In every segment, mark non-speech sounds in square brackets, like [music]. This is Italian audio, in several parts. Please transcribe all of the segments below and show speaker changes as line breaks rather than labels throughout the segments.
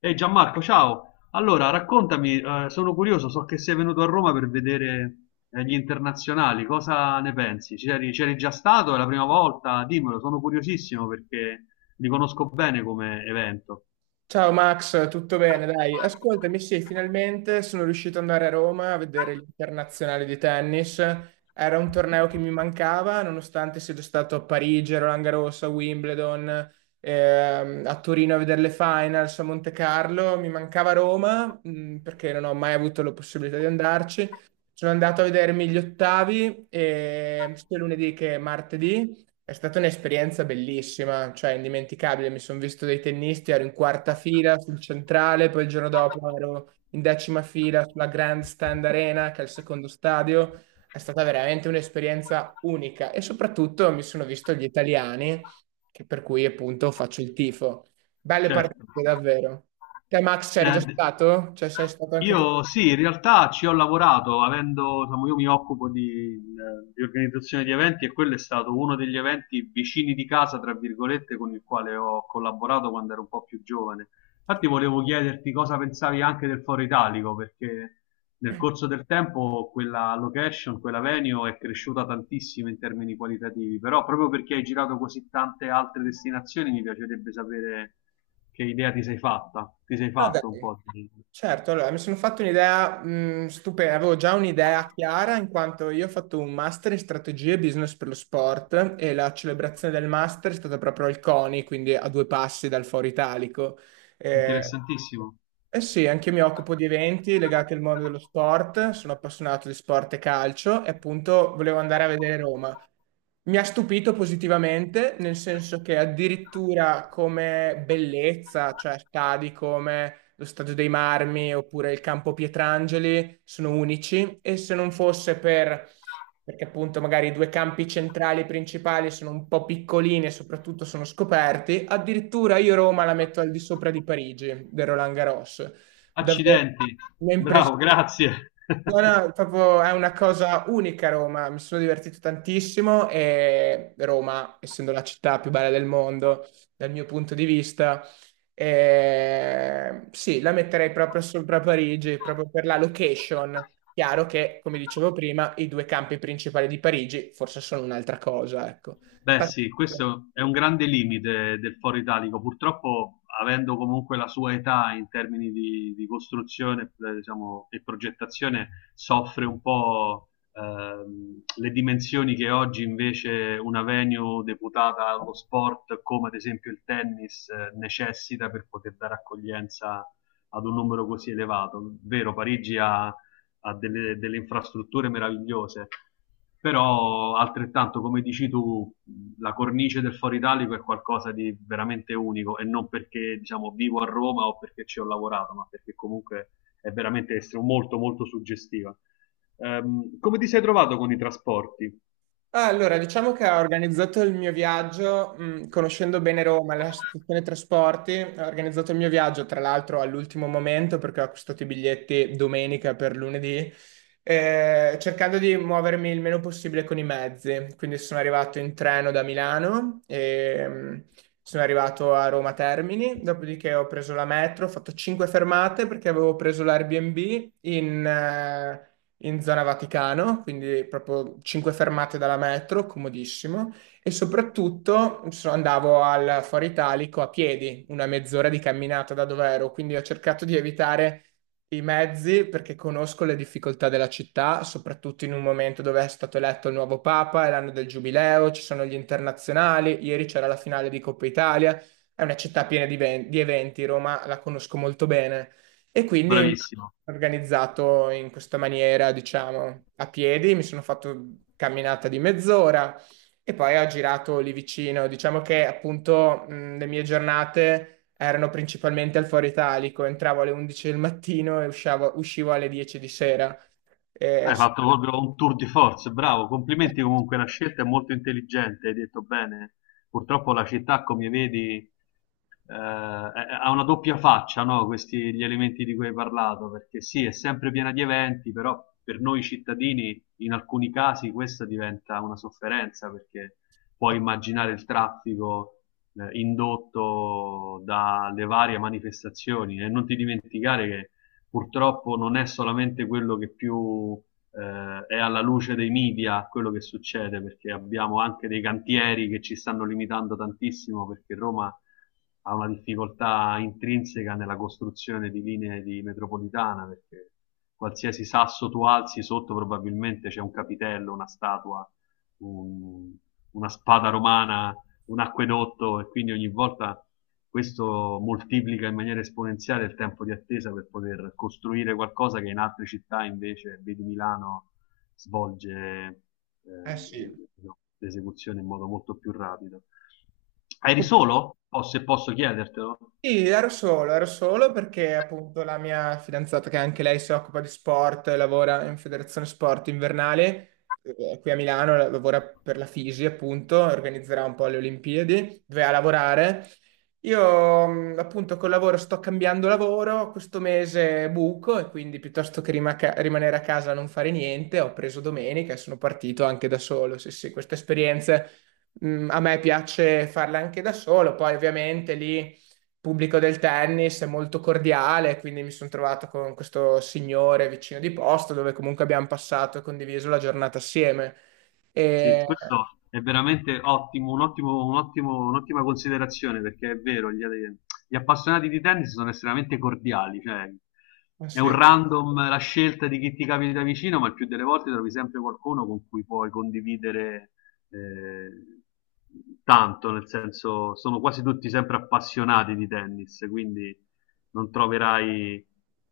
Ehi Gianmarco, ciao! Allora, raccontami, sono curioso, so che sei venuto a Roma per vedere gli internazionali, cosa ne pensi? C'eri già stato? È la prima volta? Dimmelo, sono curiosissimo perché li conosco bene come evento.
Ciao Max, tutto bene? Dai, ascoltami, sì, finalmente sono riuscito ad andare a Roma a vedere l'internazionale di tennis. Era un torneo che mi mancava, nonostante sia già stato a Parigi, a Roland Garros, a Wimbledon, a Torino a vedere le finals, a Monte Carlo. Mi mancava Roma, perché non ho mai avuto la possibilità di andarci. Sono andato a vedermi gli ottavi, sia lunedì che martedì, è stata un'esperienza bellissima, cioè indimenticabile. Mi sono visto dei tennisti, ero in quarta fila sul centrale, poi il giorno dopo ero in 10ª fila sulla Grandstand Arena, che è il secondo stadio. È stata veramente un'esperienza unica e soprattutto mi sono visto gli italiani, che per cui appunto faccio il tifo. Belle
Certo.
partite, davvero. Te, Max, c'eri già
Eh,
stato? Cioè, sei stato anche tu?
io sì, in realtà ci ho lavorato, avendo, insomma, io mi occupo di organizzazione di eventi e quello è stato uno degli eventi vicini di casa, tra virgolette, con il quale ho collaborato quando ero un po' più giovane. Infatti volevo chiederti cosa pensavi anche del Foro Italico, perché nel corso del tempo quella location, quella venue è cresciuta tantissimo in termini qualitativi, però proprio perché hai girato così tante altre destinazioni mi piacerebbe sapere che idea ti sei fatta, ti sei
Ah,
fatto un
dai.
po'.
Certo, allora mi sono fatto un'idea stupenda, avevo già un'idea chiara in quanto io ho fatto un master in strategie e business per lo sport e la celebrazione del master è stata proprio al CONI, quindi a due passi dal Foro Italico. Mm. Eh,
Interessantissimo.
eh sì, anche io mi occupo di eventi legati al mondo dello sport, sono appassionato di sport e calcio e appunto volevo andare a vedere Roma. Mi ha stupito positivamente, nel senso che addirittura come bellezza, cioè stadi come lo Stadio dei Marmi oppure il Campo Pietrangeli sono unici e se non fosse perché appunto magari i due campi centrali principali sono un po' piccolini e soprattutto sono scoperti. Addirittura io Roma la metto al di sopra di Parigi, del Roland Garros. Davvero,
Accidenti,
mi ha
bravo,
impressionato.
grazie. [laughs]
No, no, proprio è una cosa unica Roma, mi sono divertito tantissimo e Roma, essendo la città più bella del mondo, dal mio punto di vista, sì, la metterei proprio sopra Parigi, proprio per la location. Chiaro che, come dicevo prima, i due campi principali di Parigi forse sono un'altra cosa, ecco.
Beh, sì, questo è un grande limite del foro italico. Purtroppo, avendo comunque la sua età in termini di costruzione, diciamo, e progettazione, soffre un po' le dimensioni che oggi invece una venue deputata allo sport, come ad esempio il tennis, necessita per poter dare accoglienza ad un numero così elevato. Vero, Parigi ha delle infrastrutture meravigliose, però altrettanto, come dici tu, la cornice del Foro Italico è qualcosa di veramente unico e non perché diciamo, vivo a Roma o perché ci ho lavorato, ma perché comunque è veramente molto molto suggestiva. Come ti sei trovato con i trasporti?
Ah, allora, diciamo che ho organizzato il mio viaggio, conoscendo bene Roma, la stazione trasporti, ho organizzato il mio viaggio, tra l'altro all'ultimo momento perché ho acquistato i biglietti domenica per lunedì, cercando di muovermi il meno possibile con i mezzi. Quindi sono arrivato in treno da Milano e sono arrivato a Roma Termini, dopodiché ho preso la metro, ho fatto 5 fermate perché avevo preso l'Airbnb in zona Vaticano, quindi proprio cinque fermate dalla metro, comodissimo. E soprattutto andavo al Foro Italico a piedi, una mezz'ora di camminata da dove ero, quindi ho cercato di evitare i mezzi perché conosco le difficoltà della città, soprattutto in un momento dove è stato eletto il nuovo Papa, è l'anno del Giubileo, ci sono gli internazionali, ieri c'era la finale di Coppa Italia. È una città piena di eventi, Roma la conosco molto bene e quindi mi
Bravissimo.
sono organizzato in questa maniera, diciamo, a piedi, mi sono fatto camminata di mezz'ora e poi ho girato lì vicino. Diciamo che appunto le mie giornate erano principalmente al Foro Italico, entravo alle 11 del mattino e uscivo alle 10 di sera. Eh,
Hai
so-
fatto proprio un tour di force, bravo. Complimenti comunque, la scelta è molto intelligente, hai detto bene. Purtroppo la città, come vedi, ha una doppia faccia, no? Questi gli elementi di cui hai parlato, perché sì, è sempre piena di eventi, però per noi cittadini in alcuni casi questa diventa una sofferenza perché puoi immaginare il traffico indotto dalle varie manifestazioni e non ti dimenticare che purtroppo non è solamente quello che più è alla luce dei media quello che succede perché abbiamo anche dei cantieri che ci stanno limitando tantissimo perché Roma ha una difficoltà intrinseca nella costruzione di linee di metropolitana perché qualsiasi sasso tu alzi sotto probabilmente c'è un capitello, una statua, un- una spada romana, un acquedotto e quindi ogni volta questo moltiplica in maniera esponenziale il tempo di attesa per poter costruire qualcosa che in altre città invece, vedi Milano, svolge
eh, sì.
eh, l'esecuzione in modo molto più rapido. Eri solo? O se posso chiedertelo?
Sì, ero solo perché appunto la mia fidanzata, che anche lei si occupa di sport, lavora in Federazione Sport Invernale, qui a Milano, lavora per la Fisi appunto, organizzerà un po' le Olimpiadi, dove a lavorare. Io appunto col lavoro sto cambiando lavoro, questo mese buco e quindi piuttosto che rimanere a casa a non fare niente, ho preso domenica e sono partito anche da solo. Sì, sì, queste esperienze a me piace farle anche da solo, poi ovviamente lì pubblico del tennis è molto cordiale, quindi mi sono trovato con questo signore vicino di posto dove comunque abbiamo passato e condiviso la giornata assieme.
Sì,
E,
questo è veramente ottimo, un'ottima considerazione perché è vero, gli appassionati di tennis sono estremamente cordiali, cioè
eh,
è un
sì.
random la scelta di chi ti capita vicino, ma il più delle volte trovi sempre qualcuno con cui puoi condividere eh, tanto, nel senso sono quasi tutti sempre appassionati di tennis, quindi non troverai,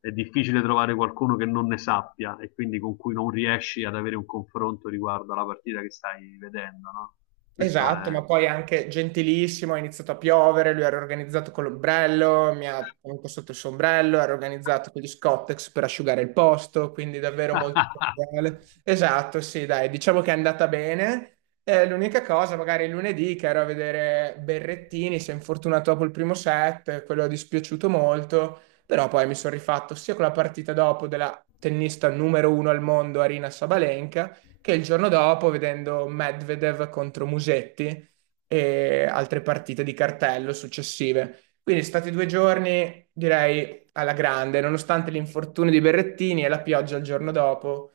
è difficile trovare qualcuno che non ne sappia e quindi con cui non riesci ad avere un confronto riguardo alla partita che stai vedendo, no? Questo
Esatto,
è...
ma poi anche gentilissimo, ha iniziato a piovere, lui era organizzato con l'ombrello, mi ha tenuto sotto il sombrello, era organizzato con gli Scottex per asciugare il posto, quindi davvero molto
[laughs]
cordiale. Esatto, sì, dai, diciamo che è andata bene. L'unica cosa, magari lunedì che ero a vedere Berrettini, si è infortunato dopo il primo set, quello è dispiaciuto molto, però poi mi sono rifatto sia con la partita dopo della tennista numero uno al mondo, Arina Sabalenka, che il giorno dopo, vedendo Medvedev contro Musetti e altre partite di cartello successive. Quindi sono stati 2 giorni, direi, alla grande, nonostante l'infortunio di Berrettini e la pioggia il giorno dopo.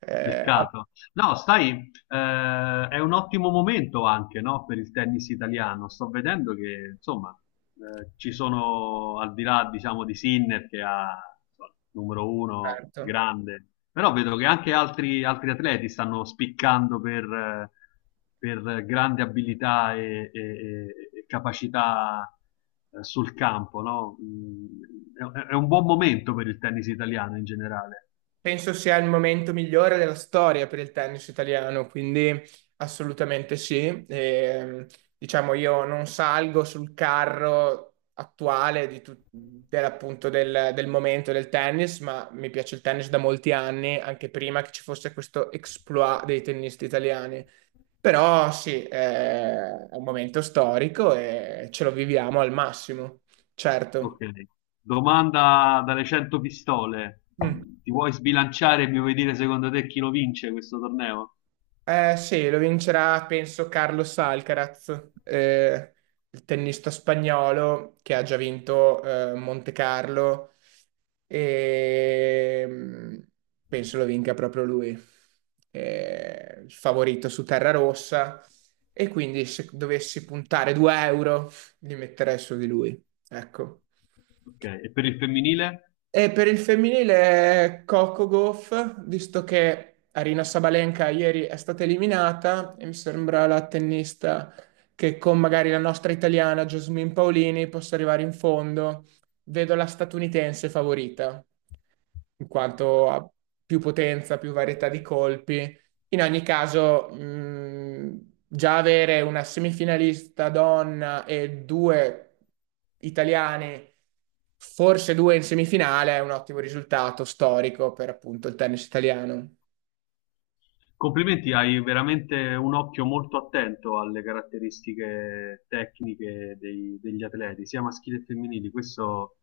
Ha
Peccato. No, sai, è un ottimo momento anche, no, per il tennis italiano. Sto vedendo che, insomma, ci sono, al di là, diciamo, di Sinner, che ha insomma, numero uno,
aperto.
grande, però vedo che anche altri atleti stanno spiccando per grande abilità e, e capacità sul campo, no? Mm, è un buon momento per il tennis italiano in generale.
Penso sia il momento migliore della storia per il tennis italiano, quindi assolutamente sì. E, diciamo, io non salgo sul carro attuale di appunto del momento del tennis, ma mi piace il tennis da molti anni, anche prima che ci fosse questo exploit dei tennisti italiani. Però sì, è un momento storico e ce lo viviamo al massimo, certo.
Ok. Domanda dalle 100 pistole.
Mm.
Ti vuoi sbilanciare e mi vuoi dire secondo te chi lo vince questo torneo?
Eh sì, lo vincerà penso Carlos Alcaraz, il tennista spagnolo che ha già vinto Monte Carlo e penso lo vinca proprio lui, il favorito su terra rossa e quindi se dovessi puntare 2 euro li metterei su di lui, ecco.
Ok. E per il femminile?
E per il femminile è Coco Gauff, visto che Arina Sabalenka ieri è stata eliminata e mi sembra la tennista che con magari la nostra italiana Jasmine Paolini possa arrivare in fondo. Vedo la statunitense favorita in quanto ha più potenza, più varietà di colpi. In ogni caso, già avere una semifinalista donna e due italiani, forse due in semifinale, è un ottimo risultato storico per appunto il tennis italiano.
Complimenti, hai veramente un occhio molto attento alle caratteristiche tecniche degli atleti, sia maschili che femminili. Questo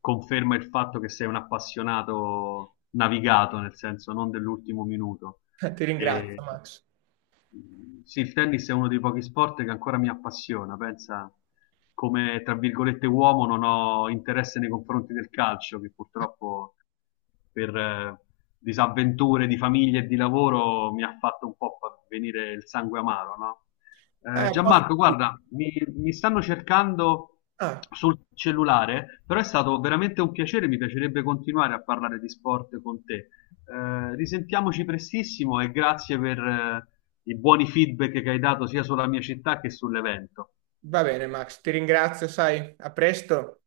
conferma il fatto che sei un appassionato navigato, nel senso non dell'ultimo minuto.
[laughs] Ti ringrazio,
E,
Max.
sì, il tennis è uno dei pochi sport che ancora mi appassiona. Pensa, come tra virgolette uomo, non ho interesse nei confronti del calcio, che purtroppo per disavventure di famiglia e di lavoro mi ha fatto un po' venire il sangue amaro, no?
Eh, posso-
Gianmarco, guarda, mi stanno cercando
Ah,
sul cellulare, però è stato veramente un piacere, mi piacerebbe continuare a parlare di sport con te. Risentiamoci prestissimo e grazie per i buoni feedback che hai dato sia sulla mia città che sull'evento.
va bene, Max, ti ringrazio, sai, a presto.